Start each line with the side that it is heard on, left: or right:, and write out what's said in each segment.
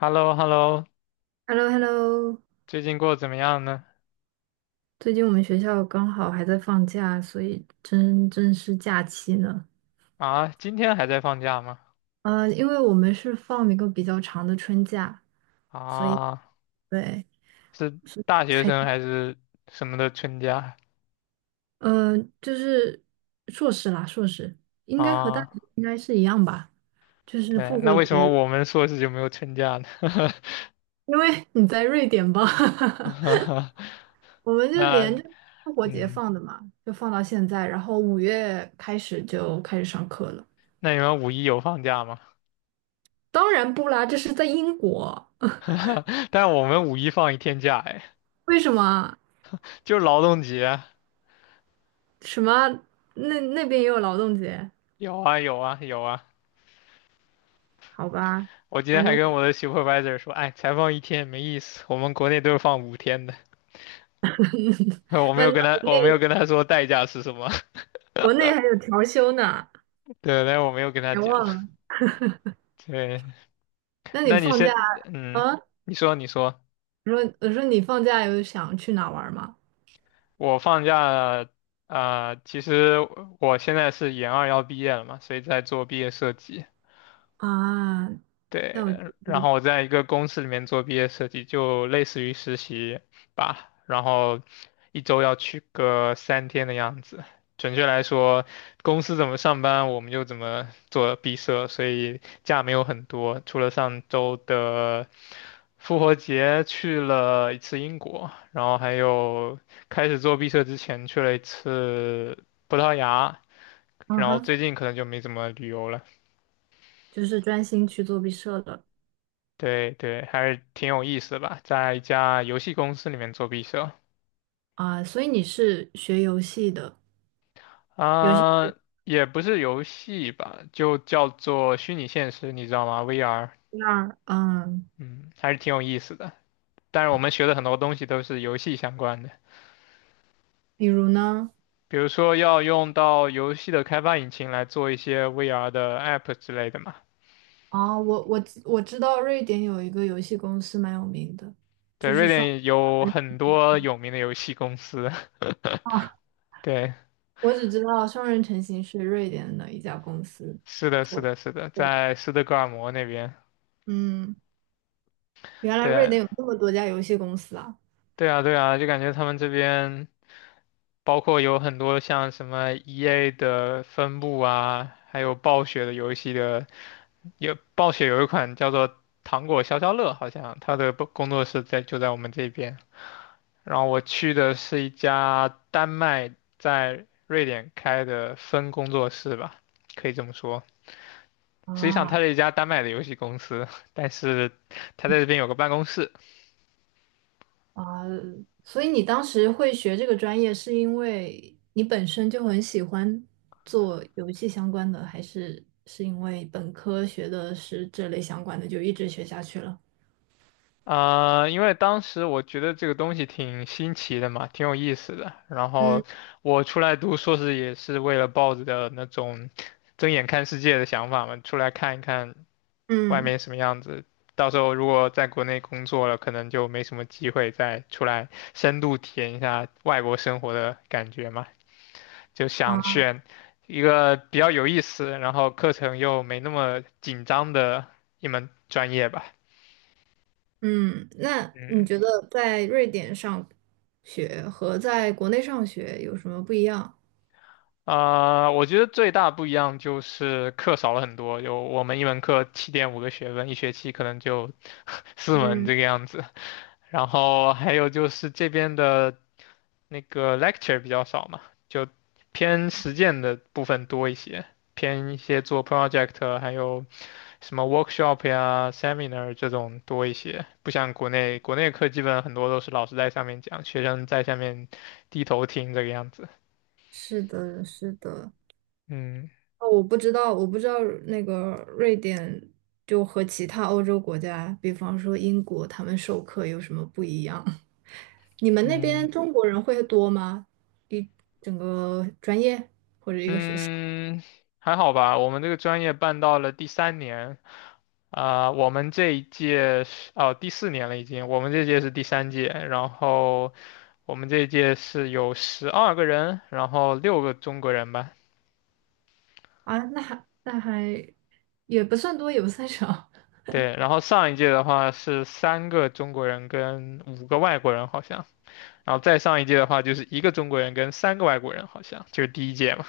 left: h e l l o h e l l o
right: h e l l o h e l l o
left: 最近过得怎么样呢？
right: 最近我们学校刚好还在放假，所以真正是假期呢。
left: 啊，今天还在放假吗？
right: 因为我们是放一个比较长的春假，所以
left: 啊，
right: 对，
left: 是
right: 是
left: 大学
right: 才
left: 生还是什么的春假？
right: 就是硕士啦，硕士应该和大
left: 啊，
right: 学应该是一样吧，就是
left: 对，
right: 复
left: 那
right: 活
left: 为
right: 节，
left: 什么我们硕士就没有春假呢？
right: 因为你在瑞典吧，我们就连
left: 那，
right: 着复活节
left: 嗯，
right: 放的嘛，就放到现在，然后五月开始就开始上课了。
left: 那你们五一有放假吗？
right: 当然不啦，这是在英国。
left: 但我们五一放一天假，哎，
right: 为什么？
left: 就是劳动节。
right: 什么？那那边也有劳动节？
left: 有啊，有啊，有啊。
right: 好吧，
left: 我今天
right: 反
left: 还
right: 正
left: 跟
right: 我
left: 我的 supervisor 说，哎，才放一天没意思，我们国内都是放5天的。我没
right: 那
left: 有
right: 那
left: 跟他，
right: 国
left: 我没
right: 内
left: 有跟他说代价是什么。
right: 还有调休呢，
left: 对，但是我没有跟他
right: 别
left: 讲。
right: 忘了。
left: 对，
right: 那你
left: 那你
right: 放
left: 先，
right: 假
left: 嗯，
right: 啊？
left: 你说，
right: 我说你放假有想去哪玩吗？
left: 我放假，啊、其实我现在是研二要毕业了嘛，所以在做毕业设计。
right: 啊，那
left: 对，
right: 我
left: 然后我在一个公司里面做毕业设计，就类似于实习吧，然后一周要去个3天的样子。准确来说，公司怎么上班，我们就怎么做毕设，所以假没有很多，除了上周的复活节去了一次英国，然后还有开始做毕设之前去了一次葡萄牙，
right: 嗯
left: 然后
right: 哼，
left: 最近可能就没怎么旅游了。
right: 就是专心去做毕设的
left: 对对，还是挺有意思的吧，在一家游戏公司里面做毕设
right: 啊。所以你是学游戏的，游戏
left: 啊，也不是游戏吧，就叫做虚拟现实，你知道吗？VR,
right: 那儿嗯，
left: 嗯，还是挺有意思的。但是我们学的很多东西都是游戏相关的，
right: 比如呢？
left: 比如说要用到游戏的开发引擎来做一些 VR 的 App 之类的嘛。
right: 哦，我知道瑞典有一个游戏公司蛮有名的。
left: 对，瑞典有很多有名的游戏公司。
right: 啊，
left: 对，
right: 我只知道双人成行是瑞典的一家公司
left: 是的，是
right: 做的
left: 的，是的，
right: 对，
left: 在斯德哥尔摩那边。
right: 嗯，原来
left: 对
right: 瑞
left: 啊，
right: 典有这么多家游戏公司啊！
left: 对啊，对啊，就感觉他们这边。包括有很多像什么 EA 的分部啊，还有暴雪的游戏的，有暴雪有一款叫做《糖果消消乐》，好像它的工作室在就在我们这边。然后我去的是一家丹麦在瑞典开的分工作室吧，可以这么说。实际上它
right: 啊
left: 是一家丹麦的游戏公司，但是它在这边有个办公室。
right: 啊，所以你当时会学这个专业，是因为你本身就很喜欢做游戏相关的，还是是因为本科学的是这类相关的，就一直学下去了？
left: 啊、因为当时我觉得这个东西挺新奇的嘛，挺有意思的。然后
right: 嗯
left: 我出来读硕士也是为了抱着的那种睁眼看世界的想法嘛，出来看一看外
right: 嗯。
left: 面什么样子。到时候如果在国内工作了，可能就没什么机会再出来深度体验一下外国生活的感觉嘛。就想
right: 啊。
left: 选一个比较有意思，然后课程又没那么紧张的一门专业吧。
right: 嗯，那你
left: 嗯。
right: 觉得在瑞典上学和在国内上学有什么不一样？
left: 啊、我觉得最大不一样就是课少了很多，有我们一门课7.5个学分，一学期可能就 四门
right: 嗯，
left: 这个样子。然后还有就是这边的那个 lecture 比较少嘛，就偏实践的部分多一些，偏一些做 project,还有什么 workshop 呀、seminar 这种多一些。不像国内，国内课基本很多都是老师在上面讲，学生在下面低头听这个样子。
right: 是的，是的。
left: 嗯
right: 哦，我不知道，那个瑞典就和其他欧洲国家，比方说英国，他们授课有什么不一样？你们那
left: 嗯。
right: 边中国人会多吗？一整个专业或者一个学校
left: 嗯，还好吧。我们这个专业办到了第三年，啊、我们这一届是哦第四年了已经，我们这届是第三届，然后我们这一届是有12个人，然后六个中国人吧，
right: 啊？那还也不算多，也不算少。
left: 对，然后上一届的话是三个中国人跟五个外国人好像，然后再上一届的话就是一个中国人跟三个外国人好像，就是第一届嘛。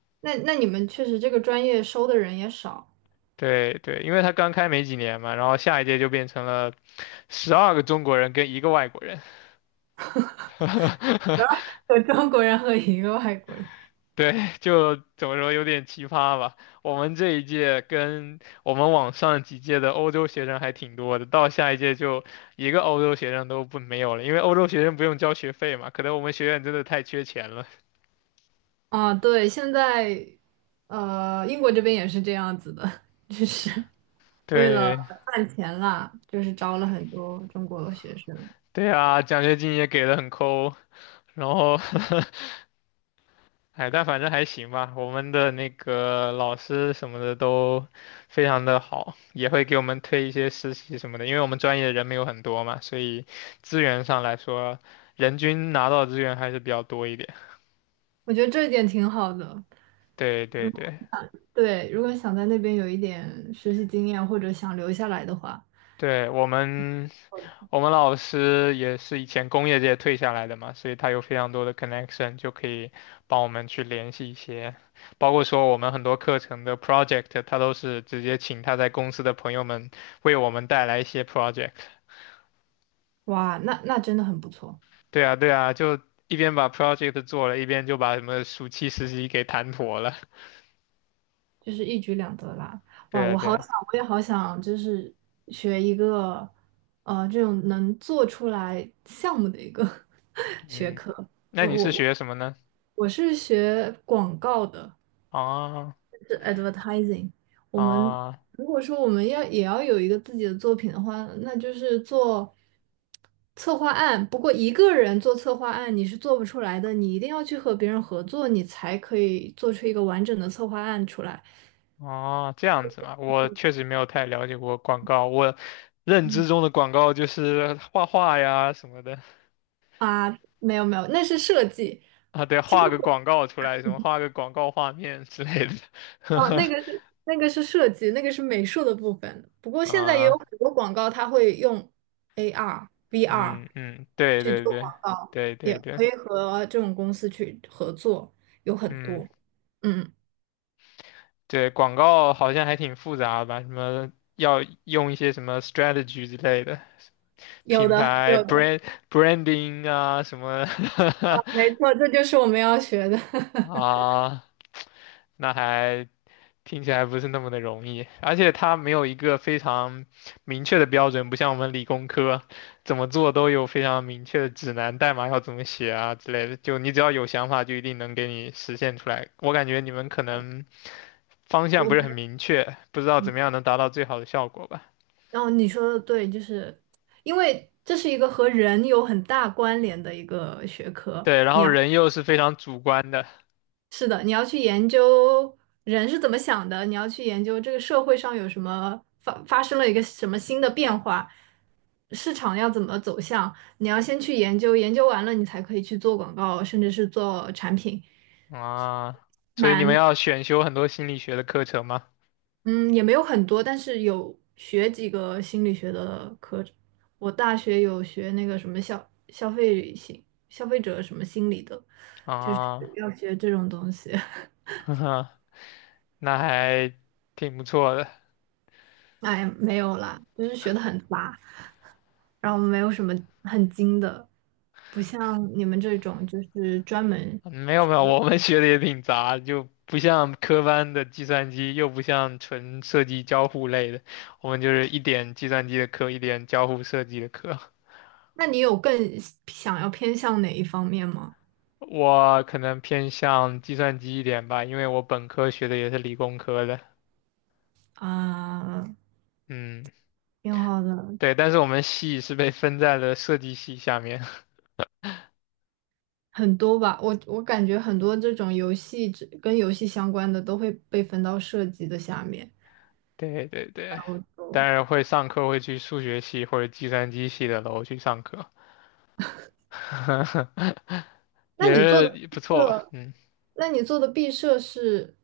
right: 那那你们确实这个专业收的人也少，
left: 对对，因为他刚开没几年嘛，然后下一届就变成了12个中国人跟一个外国人。
right: 有中国人和一个外国人。
left: 对，就怎么说有点奇葩吧。我们这一届跟我们往上几届的欧洲学生还挺多的，到下一届就一个欧洲学生都不没有了，因为欧洲学生不用交学费嘛。可能我们学院真的太缺钱了。
right: 啊，对，现在英国这边也是这样子的，就是。为了
left: 对，
right: 赚钱啦，就是招了很多中国学生，
left: 对啊，奖学金也给的很抠，然后哎，但反正还行吧。我们的那个老师什么的都非常的好，也会给我们推一些实习什么的。因为我们专业人没有很多嘛，所以资源上来说，人均拿到的资源还是比较多一点。
right: 我觉得这一点挺好的。
left: 对对对
right: 对，如果想在那边有一点实习经验，或者想留下来的话，
left: 对，我们老师也是以前工业界退下来的嘛，所以他有非常多的 connection,就可以帮我们去联系一些，包括说我们很多课程的 project,他都是直接请他在公司的朋友们为我们带来一些 project。
right: 哇，那真的很不错，
left: 对啊，对啊，就一边把 project 做了，一边就把什么暑期实习给谈妥了。
right: 就是一举两得啦。
left: 对
right: 哇，
left: 啊，
right: 我
left: 对
right: 好
left: 啊，
right: 想，就是学一个，这种能做出来项目的一个 学
left: 嗯，
right: 科。
left: 那
right: 呃，
left: 你是
right: 我
left: 学什么呢？
right: 我是学广告的，
left: 啊
right: 是 advertising。我们
left: 啊。
right: 如果说我们要也要有一个自己的作品的话，那就是做策划案。不过一个人做策划案你是做不出来的，你一定要去和别人合作，你才可以做出一个完整的策划案出来
left: 哦，这样子嘛，我确实没有太了解过广告。我认知中的广告就是画画呀什么的
right: 啊。没有没有，那是设计。
left: 啊，对，
right: 其实。
left: 画个广告出来，什么画个广告画面之类的。
right: 哦，那个是设计，那个是美术的部分。不过现在也有
left: 啊，
right: 很多广告，它会用 AR、VR
left: 嗯嗯，对
right: 去
left: 对
right: 做
left: 对
right: 广告，
left: 对对
right: 也
left: 对，
right: 可以和这种公司去合作，有很
left: 嗯，
right: 多。嗯，
left: 对，广告好像还挺复杂吧，什么要用一些什么 strategy 之类的，
right: 有
left: 品
right: 的，
left: 牌 brand branding 啊什么
right: 没错，这就是我们要学的。
left: 啊，那还听起来不是那么的容易，而且它没有一个非常明确的标准，不像我们理工科怎么做都有非常明确的指南，代码要怎么写啊之类的。就你只要有想法，就一定能给你实现出来。我感觉你们可能方向
right: 我
left: 不是
right: 们，
left: 很明确，不知道怎么样能达到最好的效果吧？
right: 然后你说的对，就是因为这是一个和人有很大关联的一个学科，
left: 对，然后人又是非常主观的
right: 是的，你要去研究人是怎么想的，你要去研究这个社会上有什么发生了一个什么新的变化，市场要怎么走向，你要先去研究，研究完了你才可以去做广告，甚至是做产品。
left: 啊，所以你们
right: 蛮，
left: 要选修很多心理学的课程吗？
right: 嗯，也没有很多，但是有学几个心理学的课。我大学有学那个什么消费消费者什么心理的，就是
left: 啊，
right: 要学这种东西。
left: 呵呵，那还挺不错的。
right: 哎，没有啦，就是学的很杂。然后没有什么很精的，不像你们这种就是专门。
left: 没有没有，我们学的也挺杂，就不像科班的计算机，又不像纯设计交互类的，我们就是一点计算机的课，一点交互设计的课。
right: 那你有更想要偏向哪一方面吗？
left: 我可能偏向计算机一点吧，因为我本科学的也是理工科的。
right: 啊、
left: 嗯，
right: 挺好的，
left: 对，但是我们系是被分在了设计系下面。
right: 很多吧。我感觉很多这种游戏只跟游戏相关的都会被分到设计的下面。
left: 对对
right: 然
left: 对，
right: 后
left: 当
right: 就，
left: 然会上课会去数学系或者计算机系的楼去上课，
right: 那
left: 也
right: 你做的
left: 是
right: 毕
left: 不错吧。
right: 设，
left: 嗯。
right: 那你做的毕设是，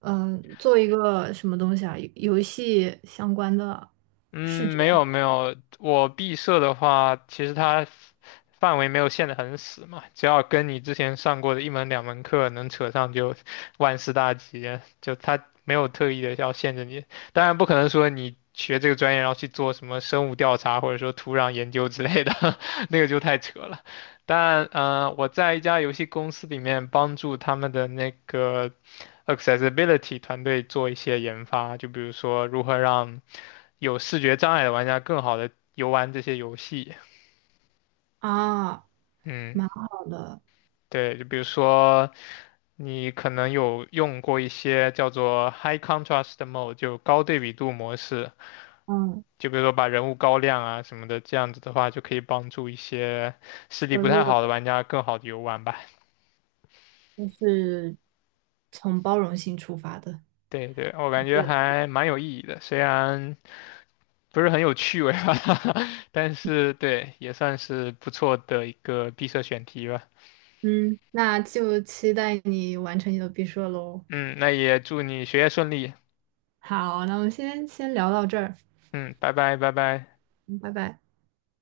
right: 嗯、做一个什么东西啊？游戏相关的视
left: 嗯，
right: 觉
left: 没有没有，我毕设的话，其实它范围没有限得很死嘛，只要跟你之前上过的一门两门课能扯上，就万事大吉。就它没有特意的要限制你，当然不可能说你学这个专业然后去做什么生物调查或者说土壤研究之类的，那个就太扯了。但我在一家游戏公司里面帮助他们的那个 accessibility 团队做一些研发，就比如说如何让有视觉障碍的玩家更好的游玩这些游戏。
right: 啊。
left: 嗯，
right: 蛮好的，
left: 对，就比如说你可能有用过一些叫做 High Contrast Mode,就高对比度模式，
right: 嗯，
left: 就比如说把人物高亮啊什么的，这样子的话就可以帮助一些视力
right: 削
left: 不太
right: 弱
left: 好的
right: 的，
left: 玩家更好的游玩吧。
right: 就是从包容性出发的。
left: 对对，我感觉
right: 对，
left: 还蛮有意义的，虽然不是很有趣味吧，但是对，也算是不错的一个闭塞选题吧。
right: 嗯，那就期待你完成你的毕设喽。
left: 嗯，那也祝你学业顺利。
right: 好，那我们先聊到这儿，
left: 嗯，拜拜，拜拜。
right: 嗯拜拜。